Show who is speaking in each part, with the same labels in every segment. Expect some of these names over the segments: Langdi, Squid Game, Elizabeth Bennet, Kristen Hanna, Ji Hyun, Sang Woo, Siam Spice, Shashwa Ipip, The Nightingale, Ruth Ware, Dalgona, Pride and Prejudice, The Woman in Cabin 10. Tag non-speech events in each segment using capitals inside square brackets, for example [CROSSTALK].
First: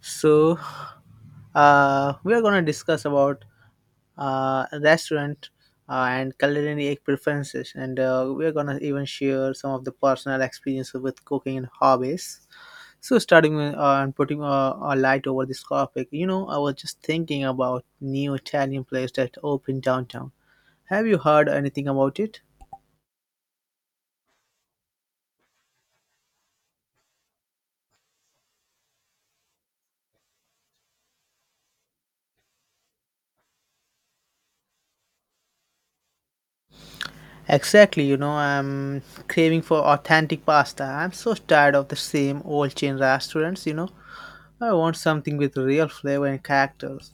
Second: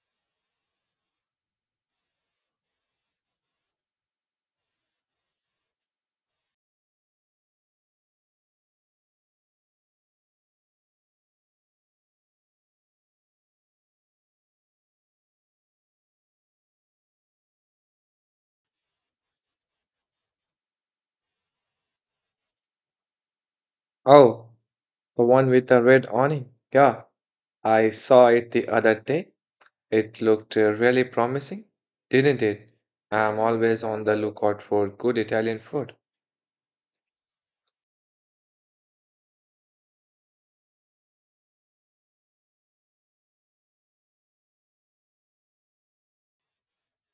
Speaker 1: So, we are gonna discuss about restaurant and culinary preferences, and we are gonna even share some of the personal experiences with cooking and hobbies. So, starting with, and putting a light over this topic, you know, I was just thinking about new Italian place that opened downtown. Have you heard anything about it?
Speaker 2: Oh, the one with the red awning. Yeah, I saw it the other day. It looked really promising, didn't it? I'm always on the lookout for good Italian food.
Speaker 1: Exactly, you know, I'm craving for authentic pasta. I'm so tired of the same old chain restaurants, you know. I want something with real flavor and characters.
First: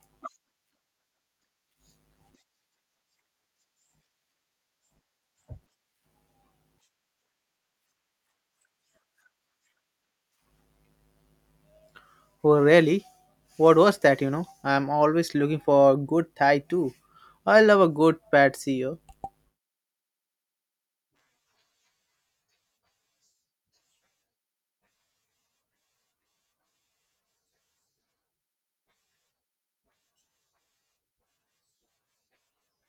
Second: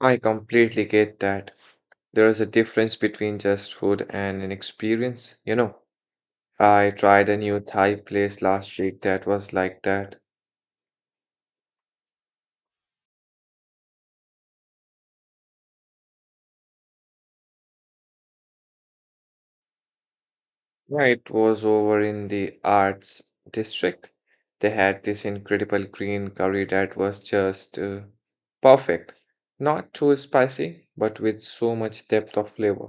Speaker 2: I completely get that. There is a difference between just food and an experience, you know. I tried a new Thai place last week that was like that.
Speaker 1: Oh, really? What was that, you know? I'm always looking for a good Thai too. I love a good pad see ew.
Speaker 2: Yeah, it was over in the arts district. They had this incredible green curry that was just perfect. Not too spicy, but with so much depth of flavor.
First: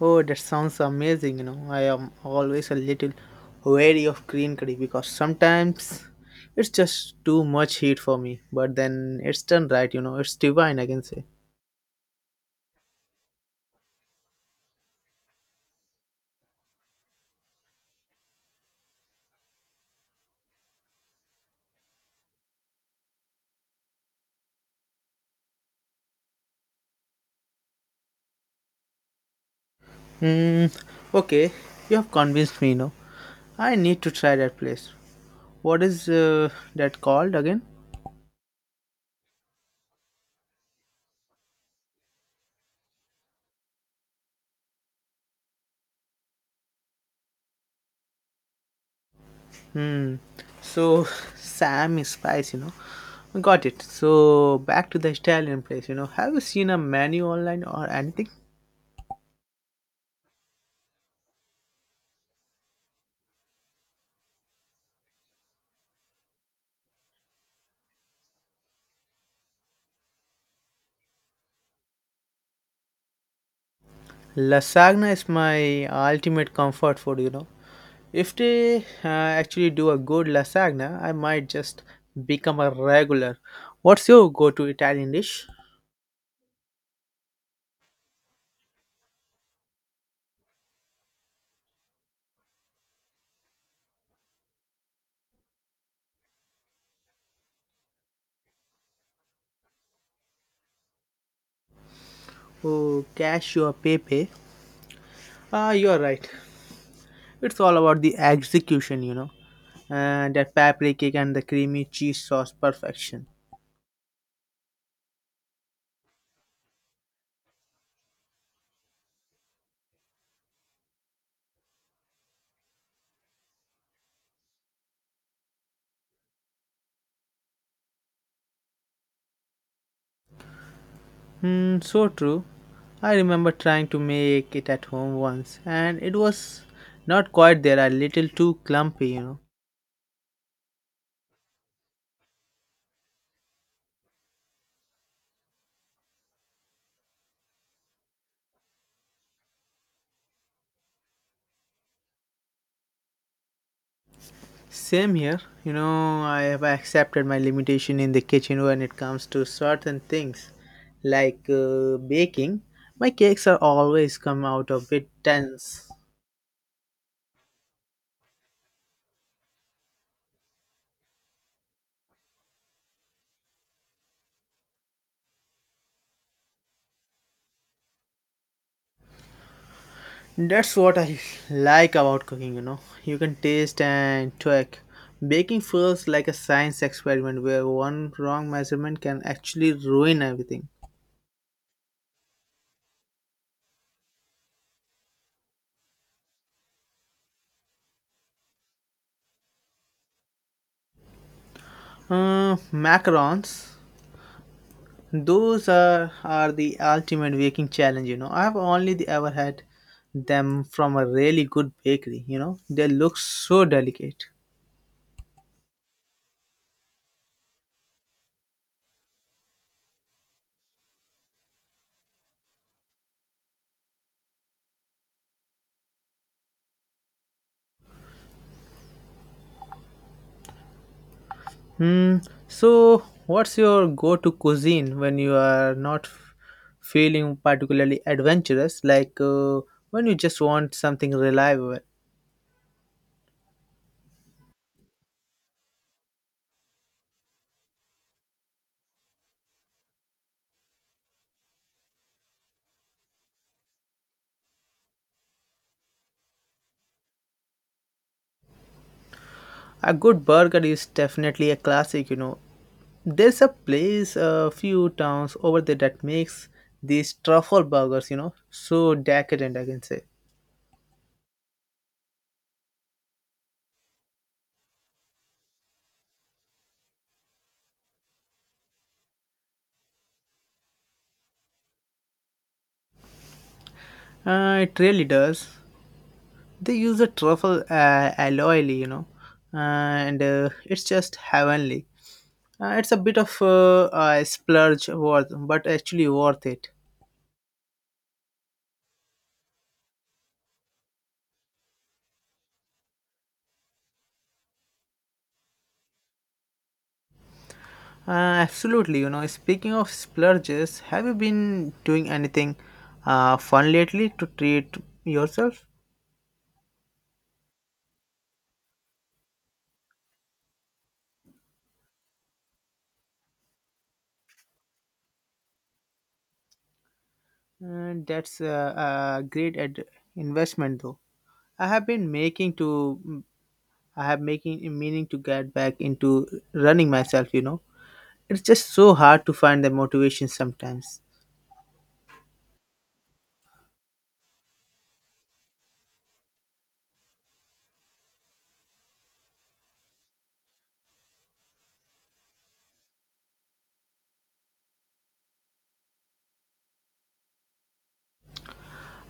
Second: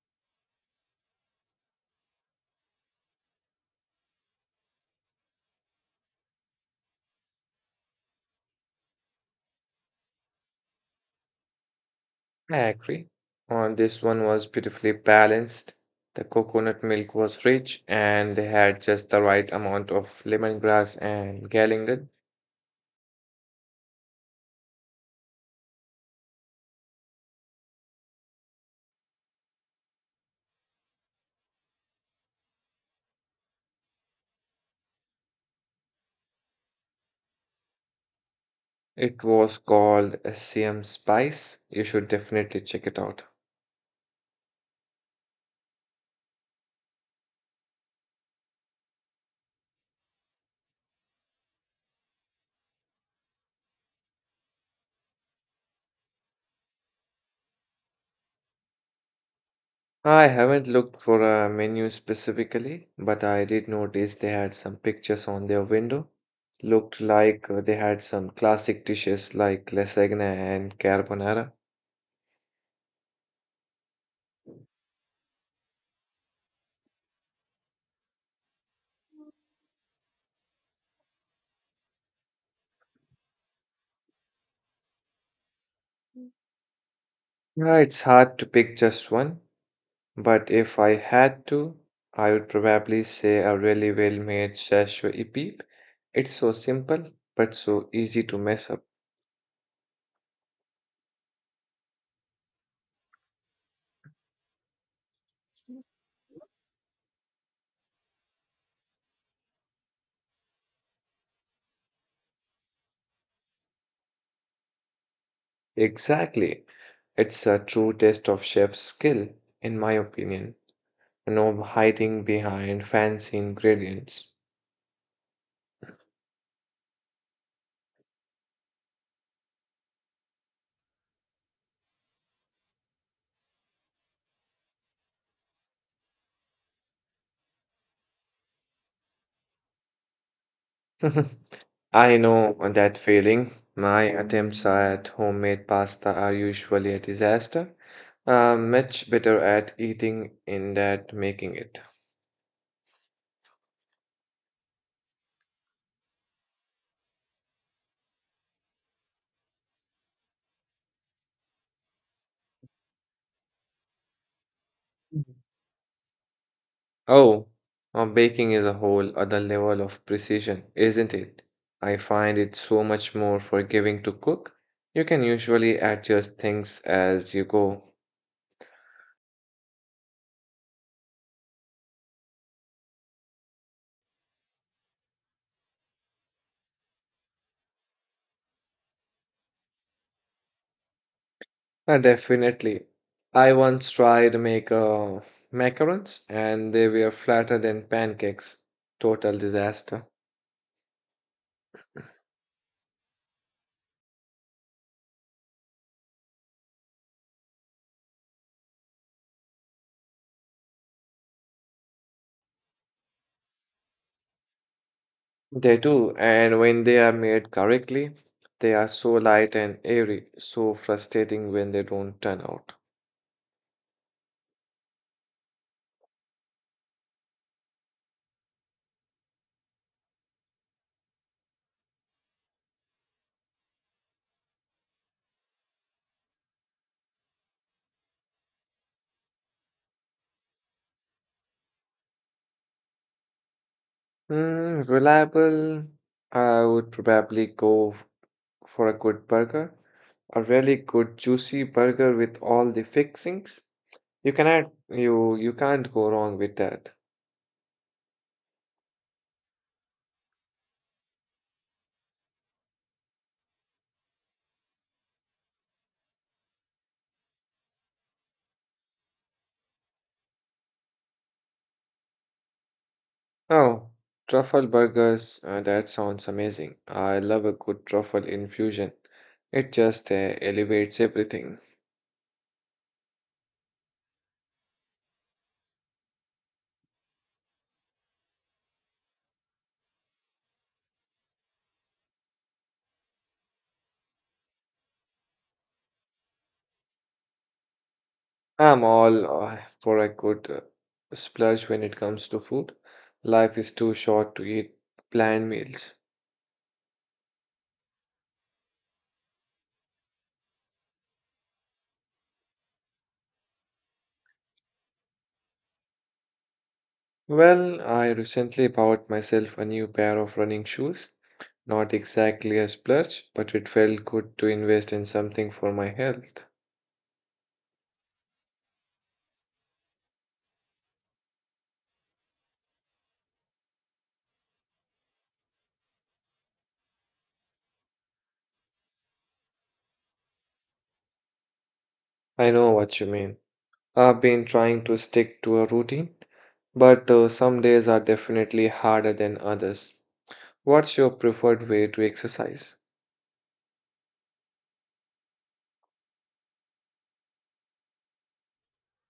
Speaker 1: Oh, that sounds amazing, you know. I am always a little wary of green curry because sometimes it's just too much heat for me. But then it's done right, you know. It's divine, I can say.
Speaker 2: I agree. On this one was beautifully balanced. The coconut milk was rich, and they had just the right amount of lemongrass and galangal.
Speaker 1: Hmm. Okay, you have convinced me, you know. I need to try that place. What is that called again?
Speaker 2: It was called Siam Spice. You should definitely check it out.
Speaker 1: Hmm. So [LAUGHS] Sam is spice, you know. Got it. So back to the Italian place, you know. Have you seen a menu online or anything?
Speaker 2: I haven't looked for a menu specifically, but I did notice they had some pictures on their window. Looked like they had some classic dishes like lasagna and carbonara.
Speaker 1: Lasagna is my ultimate comfort food, you know. If they actually do a good lasagna, I might just become a regular. What's your go-to Italian dish?
Speaker 2: Yeah, it's hard to pick just one, but if I had to, I would probably say a really well-made Shashwa Ipip. It's so simple, but so easy to mess up.
Speaker 1: Oh, cashew or pepe. Ah, you're right. It's all about the execution, you know. And that paprika and the creamy cheese sauce perfection.
Speaker 2: Exactly. It's a true test of chef's skill, in my opinion. You know, hiding behind fancy ingredients.
Speaker 1: Hmm, so true. I remember trying to make it at home once, and it was not quite there, a little too clumpy, you know.
Speaker 2: [LAUGHS] I know that feeling. My attempts at homemade pasta are usually a disaster. I'm much better at eating in that making it.
Speaker 1: Same here, you know, I have accepted my limitation in the kitchen when it comes to certain things like baking. My cakes are always come out a bit
Speaker 2: Mhm.
Speaker 1: dense.
Speaker 2: Oh, baking is a whole other level of precision, isn't it? I find it so much more forgiving to cook. You can usually adjust things as you go.
Speaker 1: That's what I like about cooking, you know. You can taste and tweak. Baking feels like a science experiment where one wrong measurement can actually ruin everything.
Speaker 2: Definitely. I once tried to make macarons and they were flatter than pancakes. Total disaster.
Speaker 1: Macarons, those are the ultimate baking challenge, you know. I've only ever had them from a really good bakery, you know. They look so delicate.
Speaker 2: They do, and when they are made correctly, they are so light and airy, so frustrating when they don't turn out.
Speaker 1: Hmm. So, what's your go-to cuisine when you are not feeling particularly adventurous? Like when you just want something reliable.
Speaker 2: Mm, reliable, I would probably for a good burger, a really good juicy burger with all the fixings. You can add, you can't go wrong with that.
Speaker 1: A good burger is definitely a classic. You know, there's a place, a few towns over there that makes these truffle burgers. You know, so decadent, I can say.
Speaker 2: Oh, truffle burgers, that sounds amazing. I love a good truffle infusion. It just elevates everything.
Speaker 1: It really does. They use a truffle alloy, you know, and it's just heavenly. It's a bit of a splurge worth, but actually worth it.
Speaker 2: I'm all for a good splurge when it comes to food. Life is too short to eat bland meals.
Speaker 1: Uh, Absolutely, you know. Speaking of splurges, have you been doing anything fun lately to treat yourself?
Speaker 2: Well, I recently bought myself a new pair of running shoes. Not exactly a splurge, but it felt good to invest in something for my health.
Speaker 1: That's a great investment, though. I have been making to, I have making meaning to get back into running myself. You know, it's just so hard to find the motivation sometimes.
Speaker 2: I know what you mean. I've been trying to stick to a routine but some days are definitely harder than others. What's your preferred way to exercise?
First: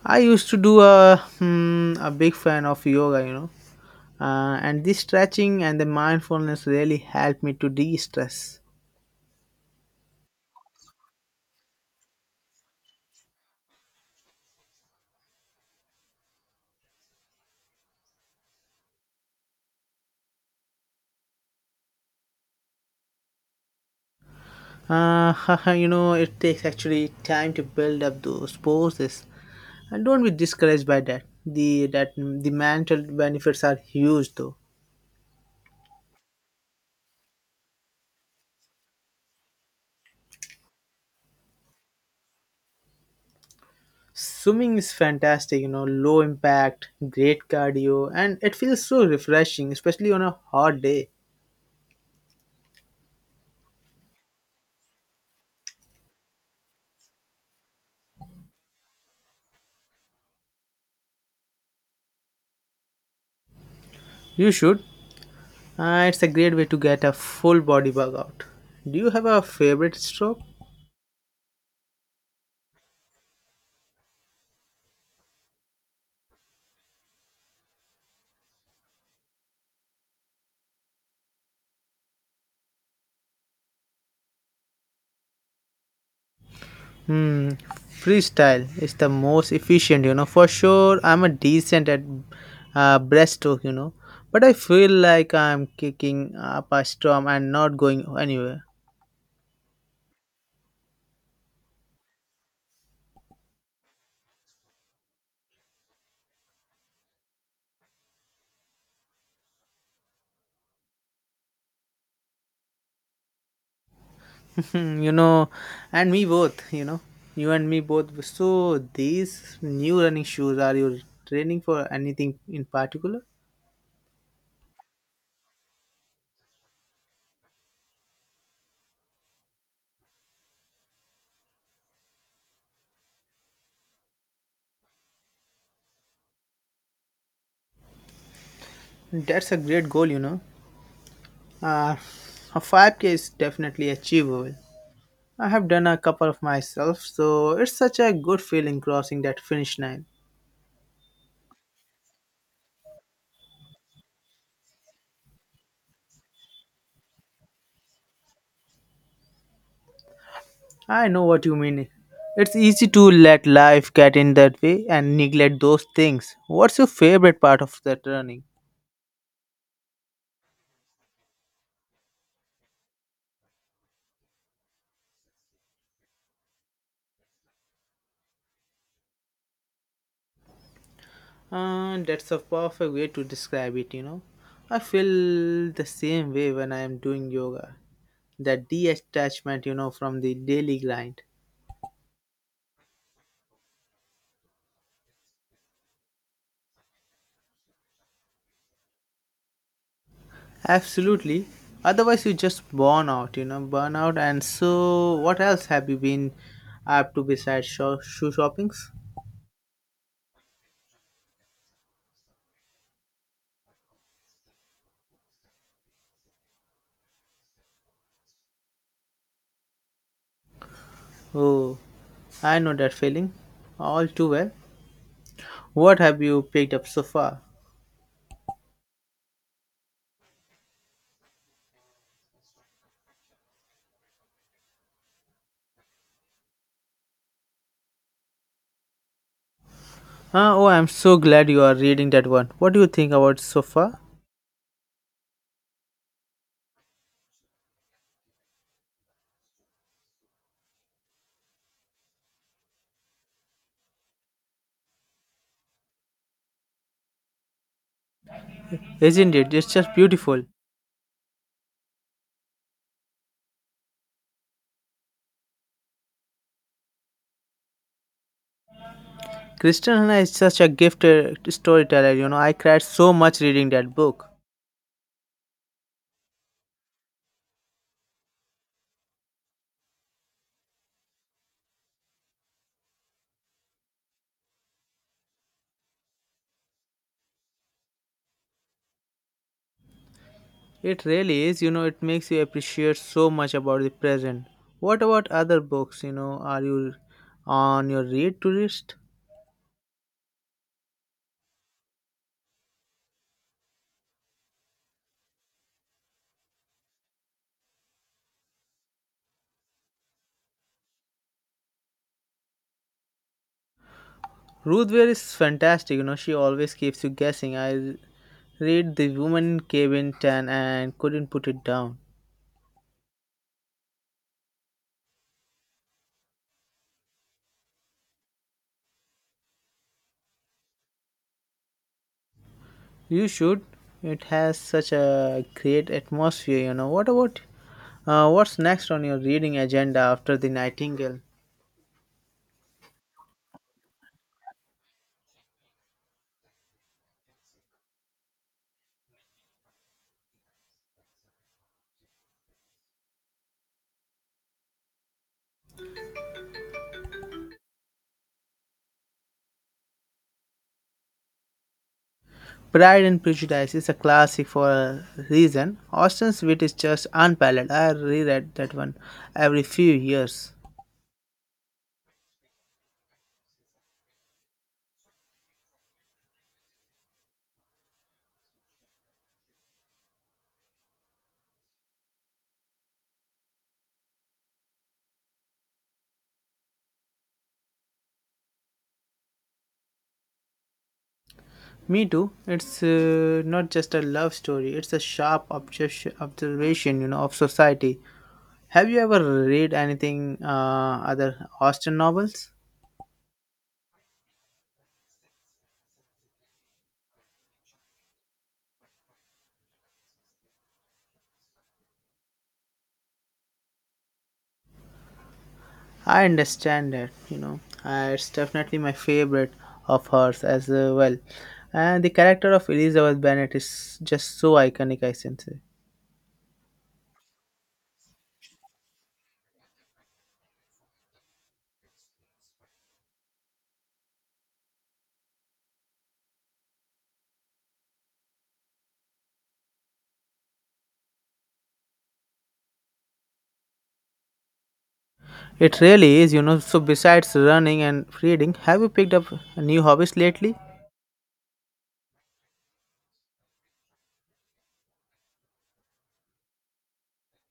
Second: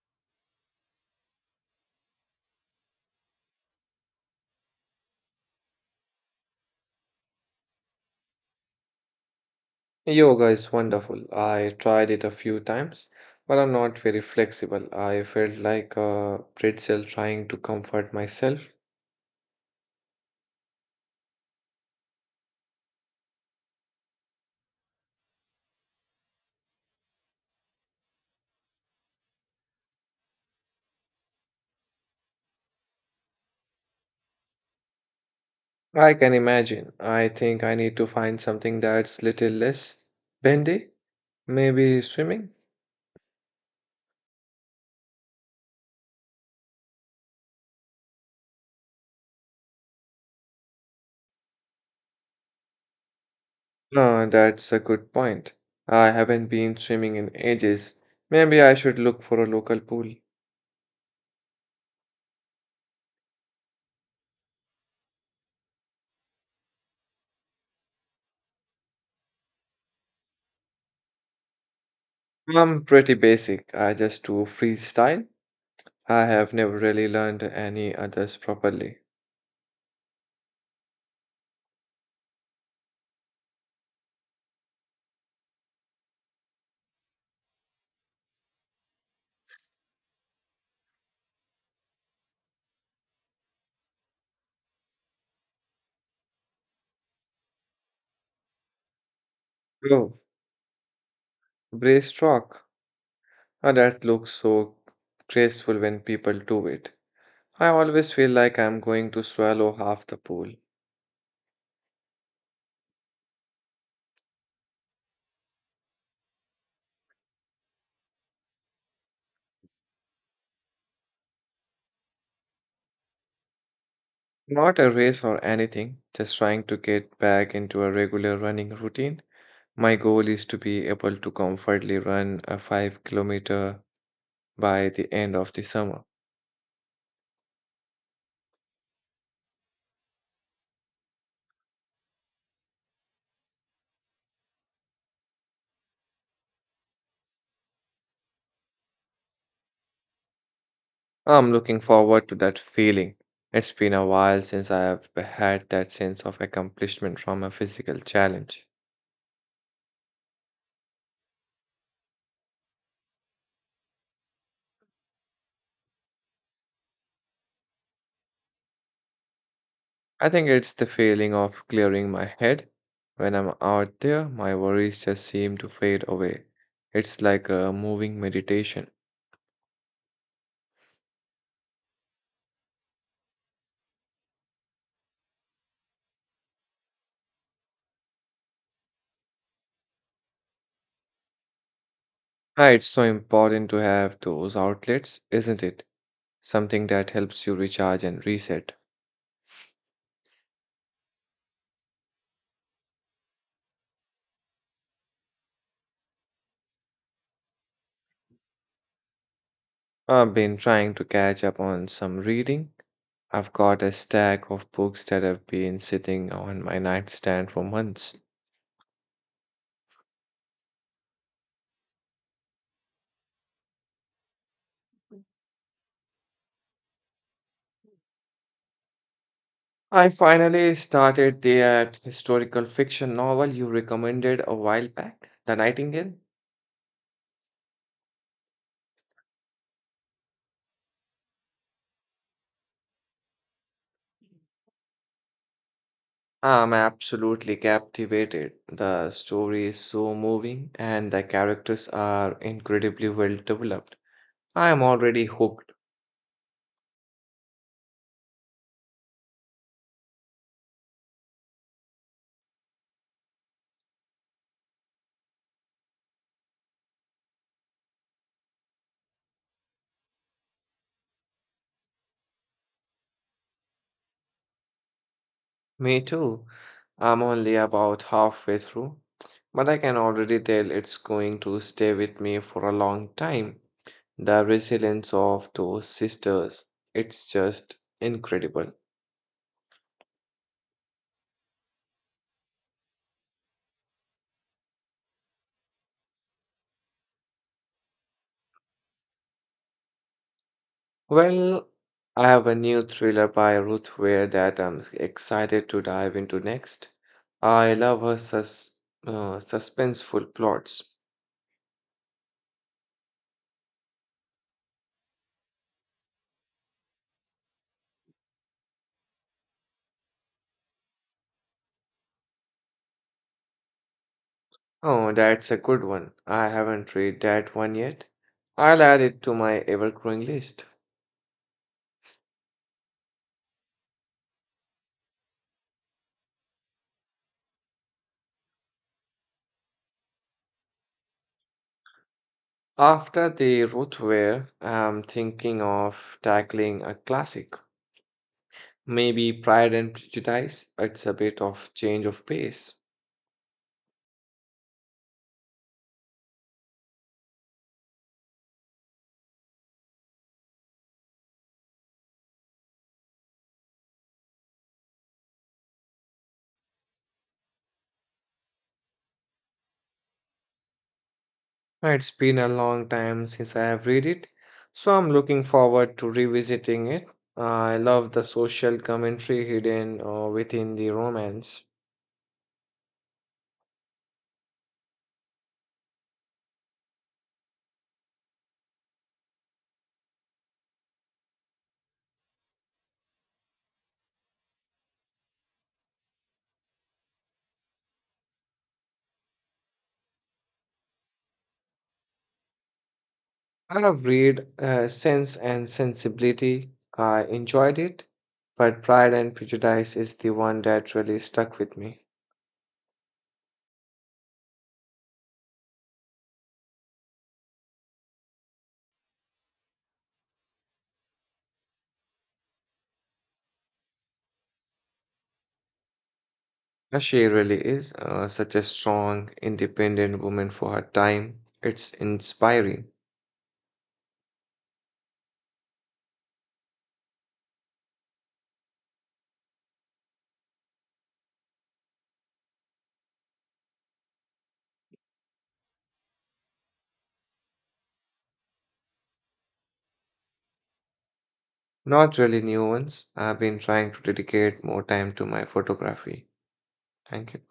Speaker 1: I used to do a a big fan of yoga, you know, and this stretching and the mindfulness really helped me to de-stress.
Speaker 2: Yoga is wonderful. I tried it a few times, but I'm not very flexible. I felt like a pretzel trying to comfort myself.
Speaker 1: Uh, [LAUGHS] you know, it takes actually time to build up those poses, and don't be discouraged by that. The mental benefits are huge though.
Speaker 2: I can imagine. I think I need to find something that's little less bendy. Maybe swimming?
Speaker 1: Swimming is fantastic, you know, low impact, great cardio, and it feels so refreshing, especially on a hot day.
Speaker 2: No, that's a good point. I haven't been swimming in ages. Maybe I should look for a local pool.
Speaker 1: You should. Ah, it's a great way to get a full body bug out. Do you have a favorite stroke?
Speaker 2: I'm pretty basic. I just do freestyle. I have never really learned any others properly.
Speaker 1: Hmm, freestyle is the most efficient, you know. For sure, I'm a decent at breaststroke, you know, but I feel like I'm kicking up a storm and not going anywhere.
Speaker 2: Oh, brace stroke. Oh, that looks so graceful when people do it. I always feel like I'm going to swallow half the pool.
Speaker 1: Hmm, you know, and me both, you know, you and me both. So these new running shoes, are you training for anything in particular?
Speaker 2: Not a race or anything, just trying to get back into a regular running routine. My goal is to be able to comfortably run a 5-kilometer by the end of the summer.
Speaker 1: That's a great goal, you know. Uh, a 5k is definitely achievable. I have done a couple of myself, so it's such a good feeling crossing that finish line.
Speaker 2: I'm looking forward to that feeling. It's been a while since I have had that sense of accomplishment from a physical challenge.
Speaker 1: I know what you mean. It's easy to let life get in that way and neglect those things. What's your favorite part of that running?
Speaker 2: I think it's the feeling of clearing my head. When I'm out there, my worries just seem to fade away. It's like a moving meditation.
Speaker 1: That's a perfect way to describe it, you know. I feel the same way when I am doing yoga. That detachment, you know, from the daily grind.
Speaker 2: Ah, it's so important to have those outlets, isn't it? Something that helps you recharge and reset.
Speaker 1: Absolutely. Otherwise, you just burn out, you know, burn out. And so, what else have you been up to besides shoe shoppings?
Speaker 2: I've been trying to catch up on some reading. I've got a stack of books that have been sitting on my nightstand for months.
Speaker 1: Oh, I know that feeling all too well. What have you picked up so far?
Speaker 2: I finally started that historical fiction novel you recommended a while back, The Nightingale.
Speaker 1: Ah, oh, I'm so glad you are reading that one. What do you think about so far?
Speaker 2: I'm absolutely captivated. The story is so moving and the characters are incredibly well developed. I am already hooked.
Speaker 1: Isn't it? It's just beautiful. Kristen Hanna is such a gifted storyteller, you know. I cried so much reading that book.
Speaker 2: Me too. I'm only about halfway through, but I can already tell it's going to stay with me for a long time. The resilience of those sisters, it's just incredible.
Speaker 1: It really is, you know, it makes you appreciate so much about the present. What about other books, you know, are you on your read to list?
Speaker 2: Well, I have a new thriller by Ruth Ware that I'm excited to dive into next. I love her suspenseful plots.
Speaker 1: Ruth Ware is fantastic, you know, she always keeps you guessing. I read The Woman in Cabin 10 and couldn't put it down.
Speaker 2: Oh, that's a good one. I haven't read that one yet. I'll add it to my ever-growing list.
Speaker 1: You should. It has such a great atmosphere, you know. What about what's next on your reading agenda after The Nightingale?
Speaker 2: After the Ruth Ware, I'm thinking of tackling a classic. Maybe Pride and Prejudice. It's a bit of change of pace.
Speaker 1: Pride and Prejudice is a classic for a reason. Austen's wit is just unparalleled. I reread that one every few years.
Speaker 2: It's been a long time since I have read it, so I'm looking forward to revisiting it. I love the social commentary hidden within the romance.
Speaker 1: Me too. It's not just a love story. It's a sharp observation, you know, of society. Have you ever read anything other Austen novels?
Speaker 2: I have read Sense and Sensibility. I enjoyed it, but Pride and Prejudice is the one that really stuck with me.
Speaker 1: I understand that, you know. It's definitely my favorite of hers as well. And the character of Elizabeth Bennet is just so iconic, I sense.
Speaker 2: She really is such a strong, independent woman for her time. It's inspiring.
Speaker 1: It really is, you know. So, besides running and reading, have you picked up new hobbies lately?
Speaker 2: Not really new ones. I've been trying to dedicate more time to my photography. Thank you.